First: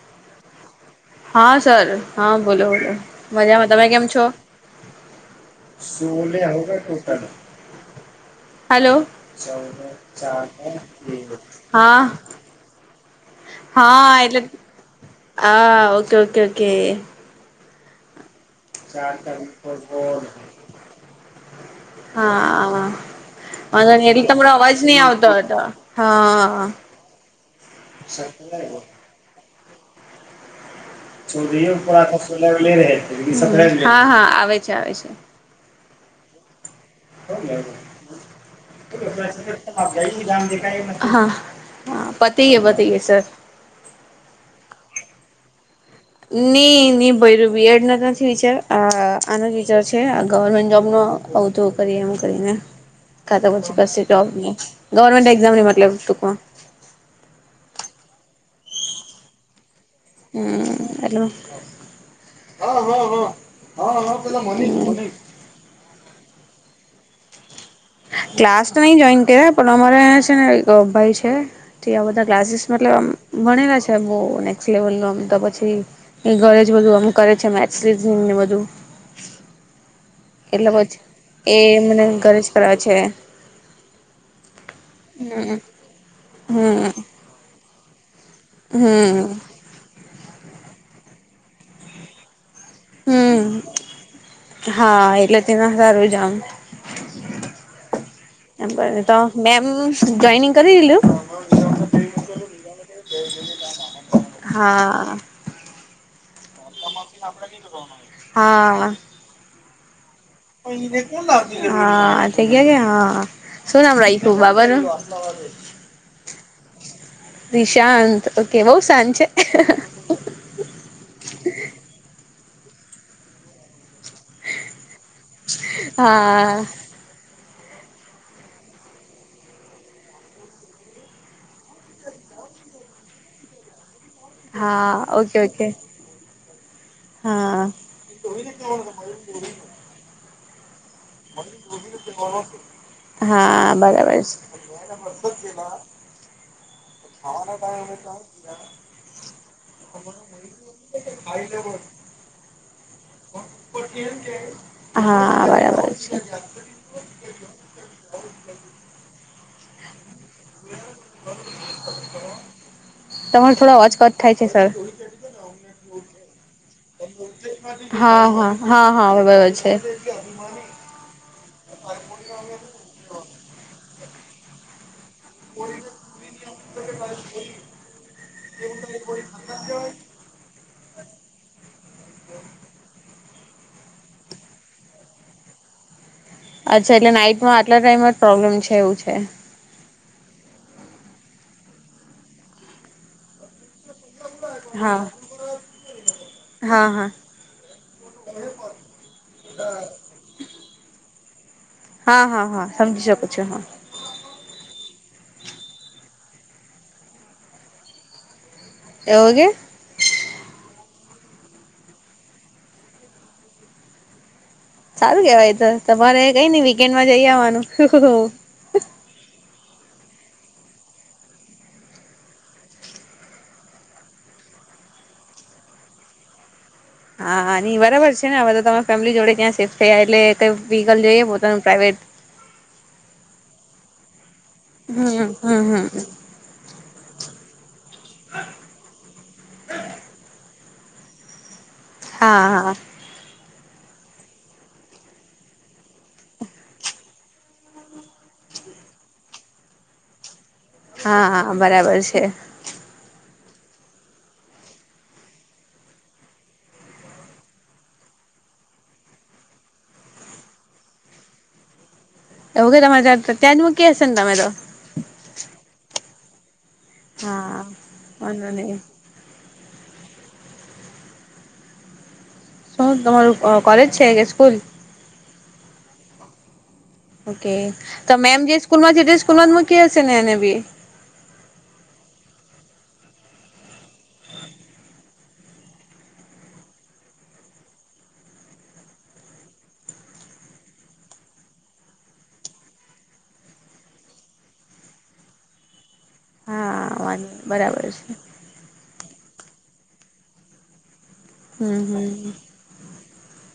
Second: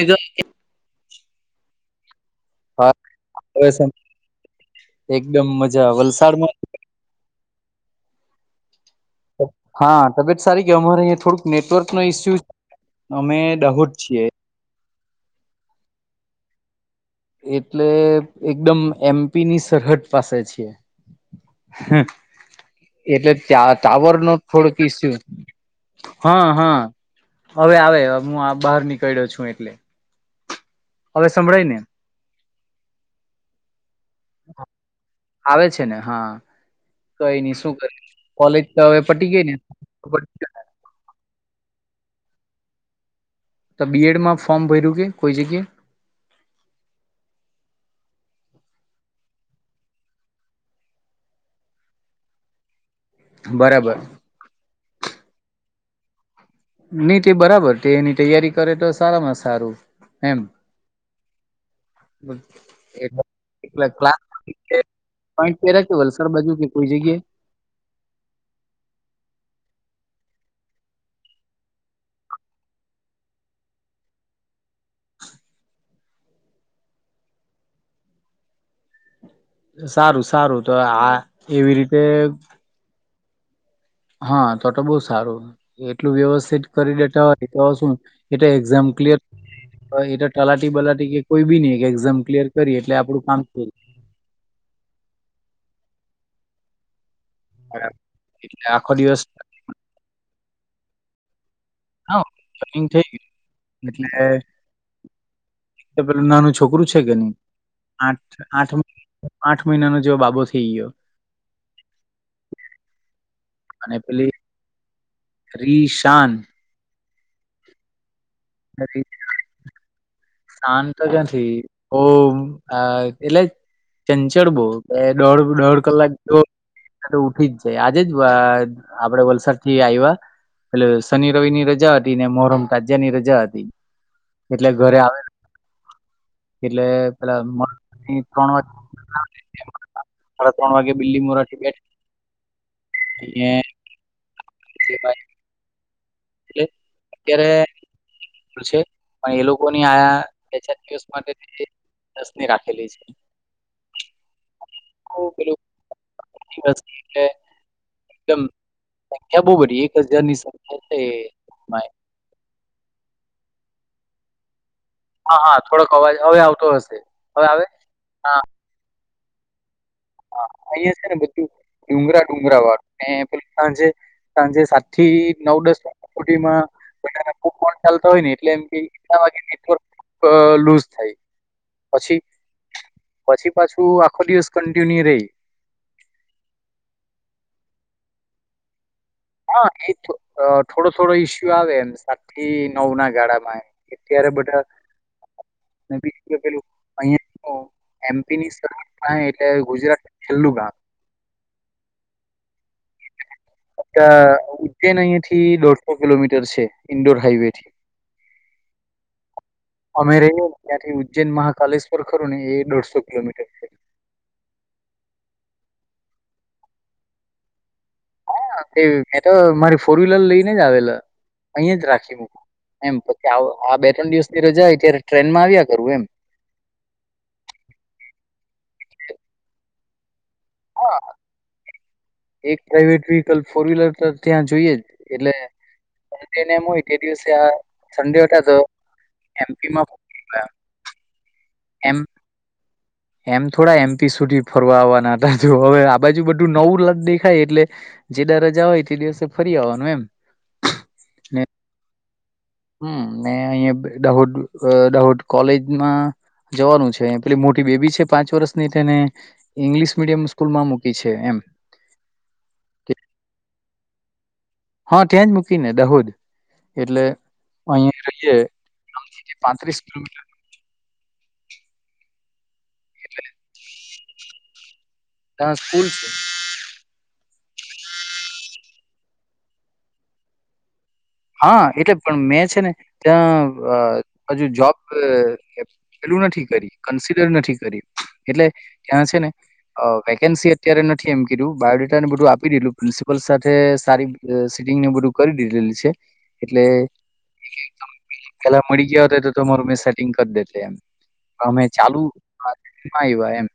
એજ હા સર હા બોલો બોલો મજામાં હવે તમે કેમ છો એકદમ મજા સોલ વલસાડમાં હોગ ટોટલ હલો હા તબિયત સારી કે અમારે અહીંયા થોડુંક નેટવર્ક નો હા ઈસ્યુ અમે દહોદ છીએ હા એટલે હા ઓકે ઓકે ઓકે એટલે એકદમ એમપી ની સરહદ પાસે છ હા વાંધો એટલે ત્યા નહી ટાવર એટલે નો તમારો થોડોક અવાજ નહી કસ્સુ આવતો હતો હા હા હવે આવે હું બહાર નીકળ્યો છું એટલે હવે સંભળાય ોરી ને હા હા આવે છે આવે છે આવે છે ને હા કઈ નઈ શું કરે કોલેજ તો હવે પટી ગઈ ને હા હા પતી પતીએ સર તો બીએડમાં ફોર્મ ભર્યું કે કોઈ જગ્યાએ નઈ નહી ભ બીએડ ન નથી વિચાર આનો જ વિચાર છે ગવર્મેન્ટ જોબ નો હ આવ તો કરી એમ કરીને કતા કરછ બરાબર બબ ગવર્મેન્ટ એક્ઝામ ની મતલબ ત નહી તે બરાબર તે એની તૈયારી કરે તો સારામાં સારું હમ હલો બ એટ એટલે્લાઈન્ટ પ કે વલસાડ બાજુ કે કોઈ જગ્યા ક્લાસ તો નહી જોઈન કર્યા પણ અમારેં છે ને એક ભાઈ છે તે આ બધા ક્લાસીસ મતલબ ભણેલા છે બહ નેક્ લેવલ નું તો પછી એ ઘરે જ બધું અમ કરે છે જીમ ને બધું સારું સારું એટલે તો પછી આ એવી એ રીતે મને ઘરે જ કરાવે છે હા તો તો બઉ સારું હમ એટલું વ્યવસ્થિત હમ કરી દેતા હોય તો શું એટ એક્સામ ક્લયર હમ એટ તલાટી બાલાટી કે કોઈ બ ન એઝામ ક્લયર હમ હા એટલે તેના સારું જમ હ તો મેમ જોઈનિંગ કરી દેલું હા જોઈનિંગ થઈ ગ્યું એટલે હા ે પેલુ નાનું છોકરું છે કે નહી આઠ આઠ હા આઠ મહિનાનો જેવો બાબો થઈ ગયો હા થઈ ગયા કે હા શું અને નામ પેલી રાખ્યું બાબા નું રીશાન નિશાંત ઓકે બહુ નથી શાંત છે શાન તો જ નથી ઓ અ એટલે ચંચડ બો કે દોઢ દોઢ કલાક જો હા ઠી જાય આજે જ આપડે વલસાડ થી આવ્યા એટલે શનિ રવિ ની રજા હતી ને મોહરમ તાજયા ની રજા હતી એટલે હા ઘરે આવે ઓકે ઓકે એટલે પેલા હા ત્રણ વાગડા ત્રણ વાગે. બિલ્લી મોરાથી બેઠા હા બરાબર છે. એ. ખાવાના ટ આવે. પ છે. પણ એ લોકોની આ બે ચાર દિવસ માટેસની રાખેલી છે. આખું હા પેલું બરાબર છે. દિવસ એટલે એકદમ સંખ્યા બહ એક હજાર ની સંખ્યા છે. તમારે થોડા અચકટ થાય છે સર. હા, હા થોડોક અવાજ હવે આવતો હશે. હવે આવે? હા હા હા હા. બ છે. હા અહિયાં છે ને બધું ડુંગરા ડુંગરા વાળું પ સાંજે સાંજે સા. થી નવ દસમાં ચાલ હોય ને એટલે એમ કેલા વાગ. લૂઝ થાય પછી પછી પાછું આખો દિવસ. ટન રે. અચ્છા એટલે નાઈટમાં આટલા ટાઈમમાં જ પ્રોબ્લેમ છે એવું છે. હા એ થોડો થોડો ઈસ્યુ આવે એમ સાત થી નવ ના ગાળામાં. અત્યારે બધા. હ. બીજું પેલું અમપની સર એટ ગુજરાત છેલ્લું ગામ. હા હા હા સમજી શકો છો. અચ્છ ઉતે નહી. થી દોઢસો કિલોમીટર છે ઇન્ડોર હાઈવે થી. એવગ. અમે રહીએ ને ત્યાંથી ઉજ્જૈન મહાકાલેશ્વર ખરું ને એ દોઢસો કિલોમીટર છે. સારું કેવાય તો તમારે કઈ ન વીકેન્ડમાં જઈ આવવાનું. હા મે તો મારી ફોર વ્હીલર લઈને જ આવેલા અહીં જ રાખી મક. એમ પછી આ બે ત્રણ દિવસ થી રજા ત્યારે ટ્રેનમાં આવ્યા કરવું એમ. હાની બરાબર છે આ બધા તમારા ફેમિલી જોડે ત્યાં શિફ્ટ થયા એટલે. વ્હીકલ હા જોઈએ પોતાનું પ્રઇવેટ. એક પ્રાઇવેટ વ્હીકલ ફોર વ્હીલર તો ત્યાં જોઈએ જ હમ એટલેને એમ હોય. બે દિવસે આ સંડે તો એમપીમાં. એમ હા હા. એમ થોડા એમપી સુધી ફરવા આવવા ના હવે આ બાજુ બધું નવું લ દેખાય એટલે જે. જવાય તે દિવસે ફરી આવવાનું એમ. હા હા બરાબર છે. મે અહિયાયા દાહોદ દાહોદ કોલેજમાં જવાનું છે પેલી મોટી. બેબી છે પાંચ વર્ષની તેને ઈંગ્લિશ મીડિયમ સ્કૂલ માં મૂકી છે એમ. વગેરા માજા હતા તજ મ કે હશે તમારો. હા ત્યાં જ મૂકી ને દહોદ. એટલે હા અહીિયાં વાંધો નહી રહીે પાંત્રીસ. હ. શું તમારું કોલેજ છે કે સ્કૂલ ત સ્કૂલ છે. ઓકે તો મેમ જે સ્કૂલમાં છે તે સ્કૂલ માં જ મૂકી હશે ને એને બી. હા એટલે પણ મેં છે ને ત્યાં હજુ જોબ. નથી કરી કન્સિલર નથી કરી એટલે ત્યાં છે ને વેકેન્સી અત્યારે નથી. એ્યું બાયોડેટા ને બધું આપી દેલું પ્રિન્સિપલ સાથે સારી સિટિંગ ને બધું કરી દીધેલી છે. એટલે હા વાંધો નઈ બરાબર છે પેલા મળી ગયા તો. તમારું મેં સેટિંગ કરી દે એમ અમે હમ ચાલુ એમ.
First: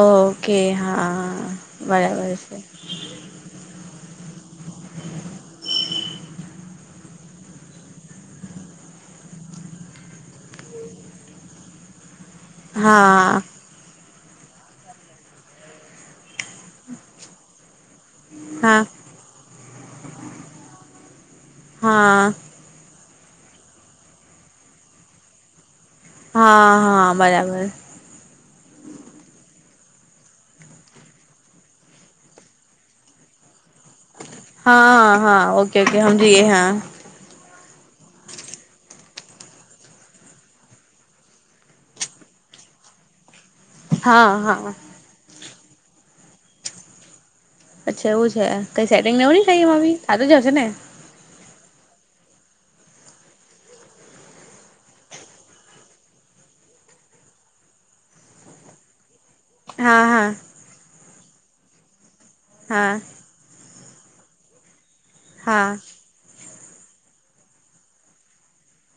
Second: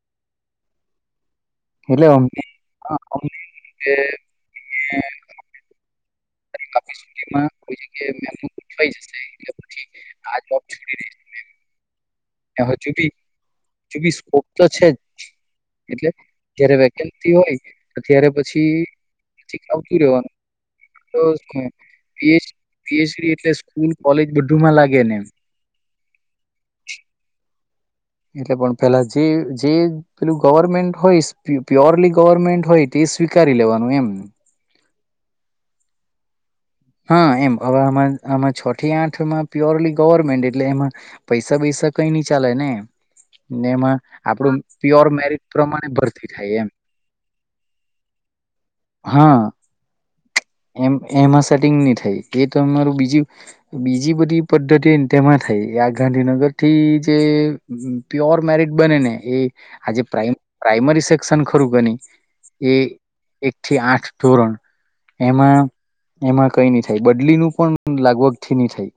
ઓ ઓકે હા એટલેમ બરાબર છે [unintelligible] જ [unintelligible] ઓ..... [unintelligible] એ ચ હા ચબસ [unintelligible] તો છે જ એટલે જયારે વેકેન્સી હોય અત્યારે પછી હા ઈ.. આવતું રેવાનું. તોએ હા પીએચડી એટલે સ્કૂલ કોલેજ બધુંમાં લાગે ને એમ. હા હા બરાબર એટલે પણ પેલા જે જે પેલું ગવર્મેન્ટ હોય પ્યોરલી ગવર્મેન્ટ હોય તે સ્વીકારી લેવાનું. એમ હા હા ઓકે ઓકે હમજી ગઈ હા. હા એમ હવે આ આમાં છ થી આઠમાં પ્યોરલી ગવર્મેન્ટ એટલે એમાં પૈસા બેૈસા કઈ ન ચાલે ને હ..... [inaudible] ને એમાં આપડું પ્યોર મેરિટ પ્રમાણે ભરતી થાય એમ. અચ્છા એવું છે કઈ સેટિંગને એવું હા નઈ થાય એમાં બી. થતું જ હશે ને? એમ એમાં સેટિંગ ની થાય એ તમારુ બીજી બીજી બધી પદ્ધતિ તેમાં થાય આ ગાંધીનગર થી જે પ્યોર મેરિટ બને ને એ આજે હા હા પ્રાઇ પ્રાઈમરી સેક્શન ખરું ગણી હા એ થી આઠ ધોરણ એમાં હા કઈ નહી થાય બદલી નું પણ લાગવગ થી નહી થાય.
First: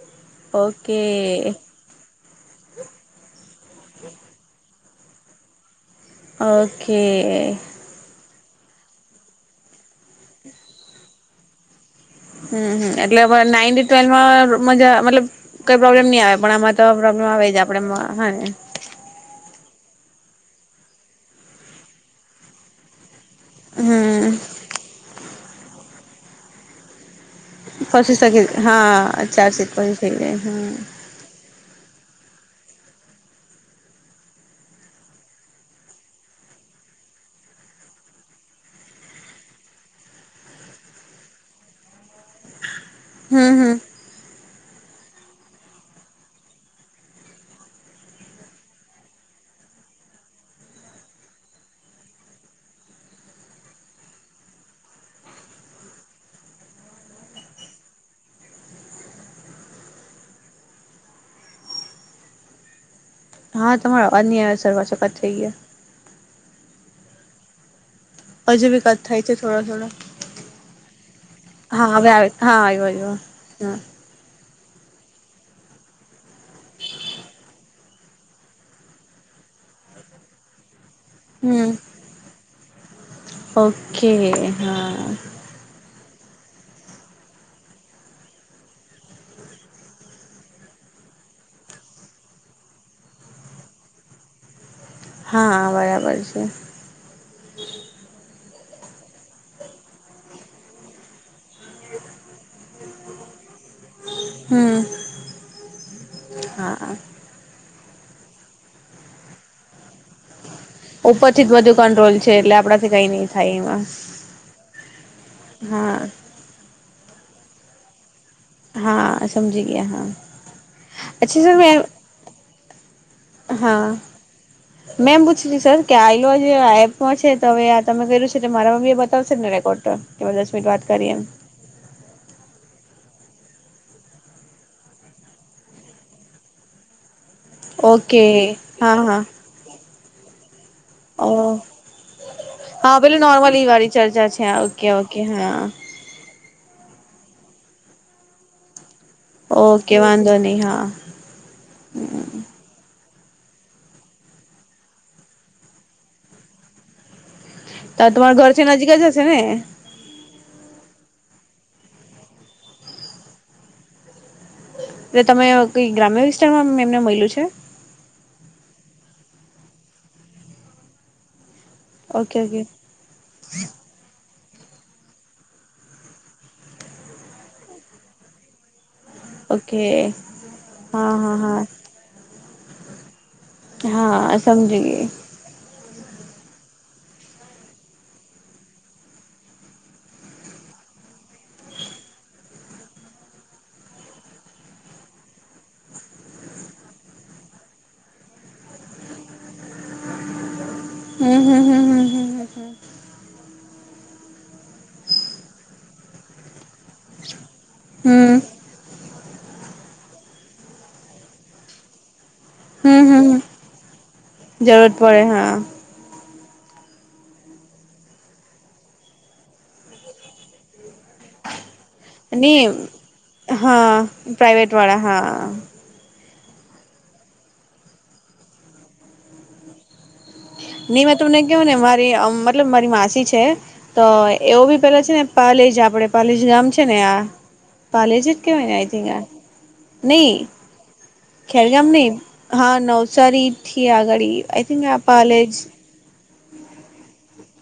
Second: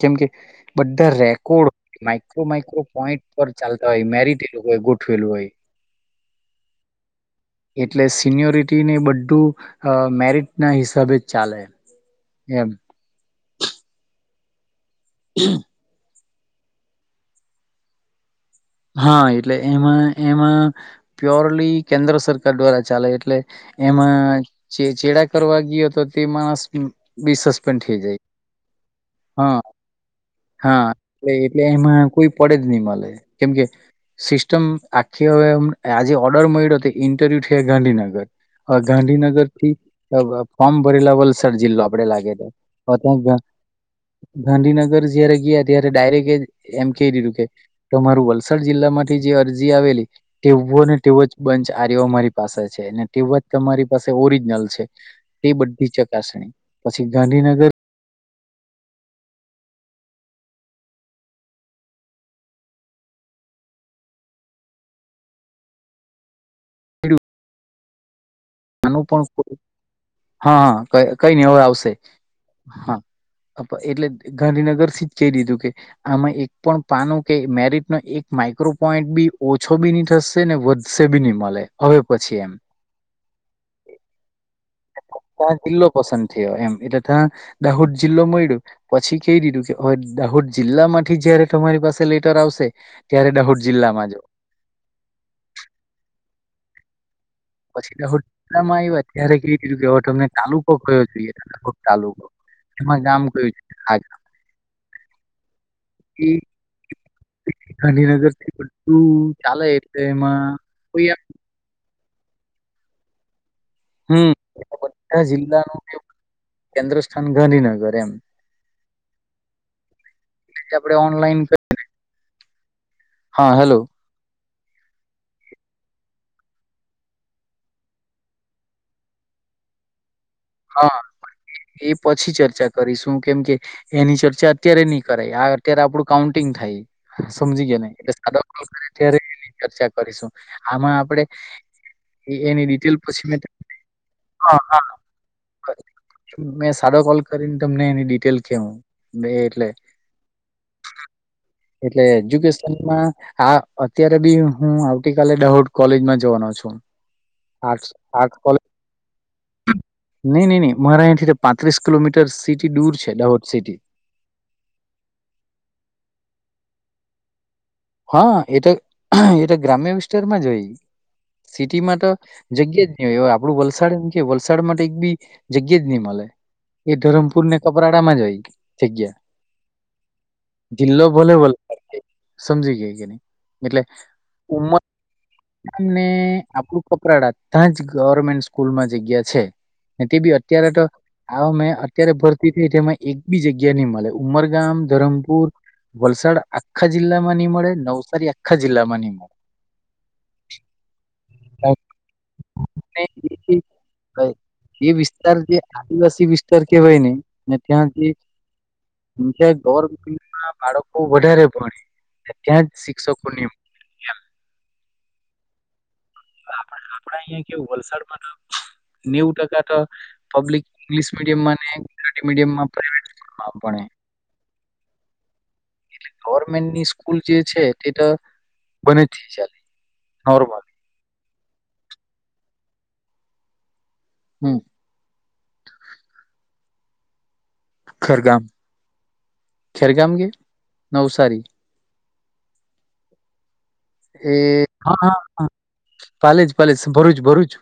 કેમ કે ઓકે બધાં રેકોર્ડ માઈક્રો માઈક્રો પોઈન્ટ પર ચાલતા હોય મેરિટ એ લોકો ગોઠવ ઠવેલુ હોય. ઓકે... એ એ ને બધું અ મેરિટ ના હિસાબે જ ચાલે એમ હમ હમ એટલે નાઈન ટ્વેલ્માં મજા મતલબ કઈ પ્રોબ્લેમ નઈ આવે. મણામાં તો પ્રોબ્લેમ આવે જ આપડે હા ને. હા એટલે એમાં એમાં પ્યોરલી કેન્દ્ર સરકાર દ્વારા ચાલે એટલે હમ એમાં ચે ચેડા કરવા ગયો તો તે માણસ બી સસ્પેન્ડ થઈ ફસીી જાય શકીી હા હા ચાર્જશીટ ફ શકી ર હા એ એટલે એમાં કોઈ પડે જ નહી મળે કેમકે સિસ્ટમ આખી હવે આજે ઓર્ડર મળ્યો તે ઇન્ટરવ્યુ છે ગાંધીનગર. ગાંધીનગર થી ફોર્મ ભરેલા વલસાડ જિલ્લો આપડે લાગેલો. હમ હમ ગાંધીનગર જયારે ગયા ત્યારે ડાયરેક્ટ એ એમ કય દીધું કે મારું વલસાડ જિલ્લા માંથી જે અરજી આવેલી તેવો ને તેવો જ બંચ આર યો‌ અમારી પાસે છે અને તેનો જ તમારી પાસે ઓરિજનલ છે. તે બધી ચકાસણી પછી ગાંધીનગર હા તમાર અવાજ નય સરવા સપાત થઈ ગયા. અજુ બી કત આનું પણ થાય છે કોઈ થોડો થોડો હા હા કઈ નય હવે હા આવશે આવે આવ્યો હા આવ્યો હા એટલે ગાંધીનગર થી જ કહી દીધું કે આમાં એક પણ પાનું કે મેરિટ ન એક માઈક્રોપઈન્ટ બી ઓછો બી નહી થશે ને વધશે બી નહી મલે હમ હવે પછી એમ. ઓકે હા ત્યાં જિલ્લો પસંદ થયો એમ એટલે ત્યાં દાહોદ જિલ્લો મળ્યો પછી કહી દીધું કે દાહોદ જિલ્લામાં. થી જયારે તમારી પાસે લેટર આવશે ત્યારે દાહોદ જિલ્લામાં જો હા બરાબર છે પછી દાહોદ જિલ્લા માં આવયા ત્યારે કય દીધું કે હવે તમને તાલુકો કરો જોઈએ તાલુકો એમાં ગામ કયું છે હા હમ હા ગાંધીનગર થી બધું ચાલે એટલે એમાં કોઈ એમ ઉપરથી જ બધું કંટ્રોલ છે, એટલે આપણાથી કઈ નહી થાય એમાં. હમ એટલે જિલ્લાનું હા [inaudible] કેન્દ્ર સ્થાન ગાંધીનગર એમ. હા સમજી ગયા. હા એટલે આપણે ઓનલાઈન અચ્છા સર મે હા હેલો. મેં એમ પૂછ્યું કે, સર કે આલો જે એપમાં છે તો હવે આ તમે કર્યું છે તો મારામાં બી એ બતાવશે જ ને? રેકોર્ડ કે દસ મિનિટ વાત હા કરીએ એમ હા એ એ પછી ચર્ચા કરીશું કેમ કે એની ચર્ચા અત્યારે નહી કરાય. આ અત્યારે આપડું કાઉન્ટિંગ થાય. સમજી ગ્યાને? એટલે ઓકે સાદો કોલ કરીશું હા ત્યારે હા એની ચર્ચા કરીશું. આમાં આપડે ઓ એની ડિટેલ હા પેલું પછી મે નોર્મલ એ વાળી ચર્ચા છે. હા હા ઓકે ઓકે. હા મેં સાદો કોલ કરીને તમને એની ડિટેલ કેહવુ. એ [unintelligible] એટલે. ઓકે વાંધો નહી હા એટલે એજ્યુકેશનમાં હા. અત્યારે બી હું આવતી કાલે દાહોદ કોલેજમાં જવાનો છું. આર્ટ તો તમારા આર્ટસ કોલેજ. ઘરથી નજીક જ હશે ને નહી નહી નહી મારા ઍન્ડથી તો પાંત્રીસ કિલોમીટર સિટી દૂર છે. દહોદ સિટી. એટલે તમે કઈ ગ્રામ્ય વિસ્તારમાં એમને મલ્યું છે? હા.. એ તો એ તો ગ્રામ્ય વિસ્તારમાં જ હોય. સિટીમાં તો ઓકે ઓકે જગ્યા જ નહી હોય. આપડું વલસાડ એમ કે વલસાડ સળ માટે એક બી જગ્યા જ નહી મળે. એ ધરમપુર ને કપરાડામાં જ હોય. જગ્યા. ઓકે જિલ્લો હા ભલે હા ભલે સમજી ગય કે નય. હા સમજી ગય. મને આપણું કપરાડા. તાં જ ગવર્મેન્ટ સ્કૂલમાં જગ્યા છે. તે બી અત્યારે તો આ મે અત્યારે ભરતી થઈ, તેમાં એક બી જગ્યા નહી મળે. ઉમરગામ ધરમપુર, વલસાડ આખા જિલ્લામાં નહી મળે. નવસારી આખા જિલ્લામાં નહી મળે. હમ હમ હમ હમ હમ ને હમ હમ એ વિસ્તાર જે આદિવાસી વિસ્તાર કેહેવાયને, અને ત્યાં જે હમ કેમકે ગિવેરમેન્ટમાં બાળકો વધારે ભણે. ત્યાં જ હમ હમ હમ શિક્ષકોની [inaudible] જરૂરત પડે હા. આપડે આપડે અહિયાં કેવું વલસાડમાં તો નેવ ટકા તો પબ્લિક ઇંગલિશ મિડિયમમાં અને અને હા. પ્રાઈવેટવાળા હા ગવર્મેન્ટની સ્કૂલ જે છે તે તો [unintelligible] બને જ છે ચાલે નોર્મલ. નઈ મે તમને કેવને, મારી અ મતલબ મારી માસી છે. તો હમ એવું બી પેલા છે ને? પાલેજ આપડે પાલેજ ગામ છે ને આ પાલેજ ખેરગામ કેહવાય ને આઇ થિન્ક આ ખેરગામ કે નહી. નવસારી ખેરગામ નહી. હા નવસારીથી આગડી એ આઈ થિન્ક હા આ હા હા પાલેજ પાલેજ પાલેજ ભરૂુંજ ભરૂચ.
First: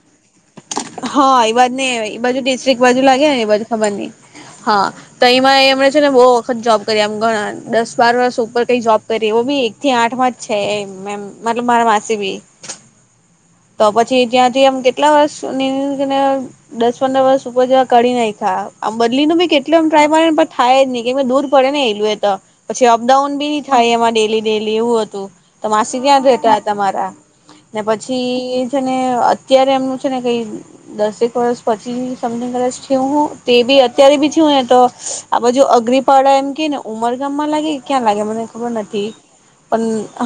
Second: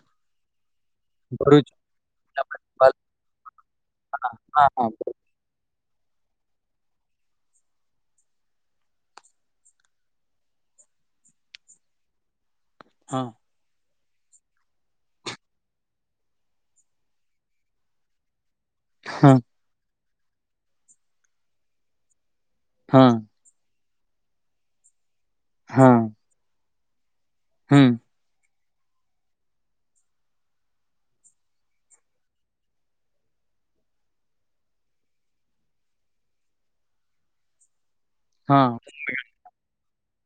હા એ ભરૂચ બાજ નય એ બાજુ ડિસ્ટ્રિક બાજુ લાગે ને? એ બાજુ ખબર નઈ. હા તો એમાં એમ જ છે ને બહુ વખત જોબ કરી એમ ઘણા દસ બાર વર્ષ ઉપર કઈ જોબ કરી એવો બી એકથી આઠમાં જ છે એ મે મતલબ મારા માસી બી. હા તો પછી ત્યાંથી આમ કેટલા વર્ષને [unintelligible] દસ પંદર વર્ષ ઉપર જેવા કાઢી નાખ્યા. આમ બદલીનું બી કેટલો એમ ટ્રાય માર્યોને પણ થાય જ નહી કે દૂર પડેને એલું એ તો પછી હા અપડાઉન બી થાઈ એમાં ડેલી ડેલી એવું હતું. તો માસી હા ત્યાં જ રહેતા હતા મારા. હમ એ છે ને અત્યારે એમનું છે ને કઈ દસેક વર્ષ પછી સોમથીન કદાચ થવું હો તે બી અત્યારે બી જોયે તો આ બાજુ અગરીપાળા એમ કેય ને ઉમરગામમાં લાગી ક્યાં લાગે મને ખબર હા નથી પન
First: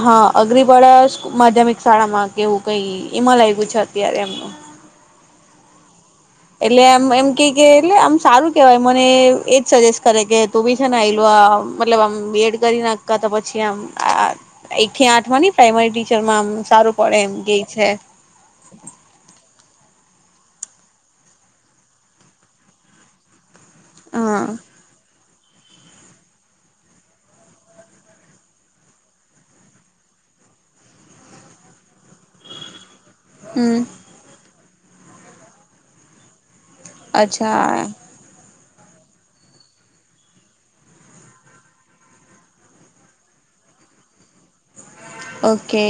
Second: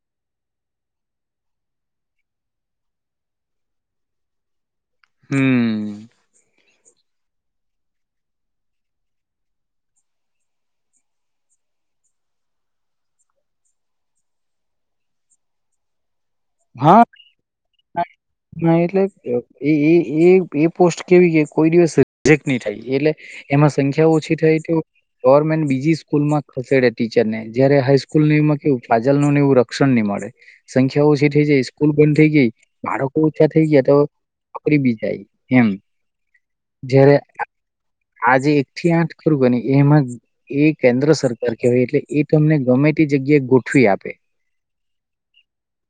હા અગરીપાડા માધ્યમિક શાળામાં કેવું કઈ એમાં લાગ્યું છે, અત્યારે એમનું હમ. એટલે એમ એમ કેય કે એટલે આમ સારું કેવાય મને એજ સજેસ્ટ કરે કે તું બી છે ને આયલુ આ મતલબ આમ બીએડ કરી ના તો પછી આમ એકથી આઠમા ની પ્રાઈમરી ટી ચરમા આમ સારું હા પડે એમ કેય ના એટલે એ એ એ એ પોસ્ટ કેવી કે કોઈ દિવસ રિજેક્ટ ની થાય એટલે એમાં સંખ્યા ઓછી હા થઈ તો ગવર્મેન્ટ બીજી સ્કૂલમાં ખસેડે ટીચરને જયારે હાઈસ્કૂલમાં કેવું ફાજલનુ નેવું રક્ષણની મ ળે સંખ્યા ઓછી થઈ જાય સ્કૂલ બંધ થઈ ગઈ બાળકો ઓછા થઈ હમ ગયા તો નોકરી બી જાય એમ જયારે અચ્છા. આજે એકથી આઠ ખરુ કેની એમાં એ કેન્દ્ર સરકાર કેવાય એટલે એ તમને ગમે તે જગ યા ગોઠવી આપે ઓકે.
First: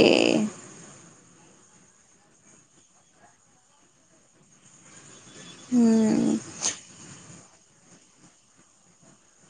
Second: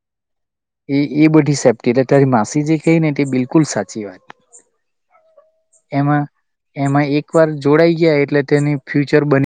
એ એ બધી સેફ્ટી એટલેટ તારી માસી જે કેય ને તે બિલકુલ સાચી વાત એમાં હમ. એમાં એક વાર જોડાઈ ગયા એટલે તેની ફ્યુચર બની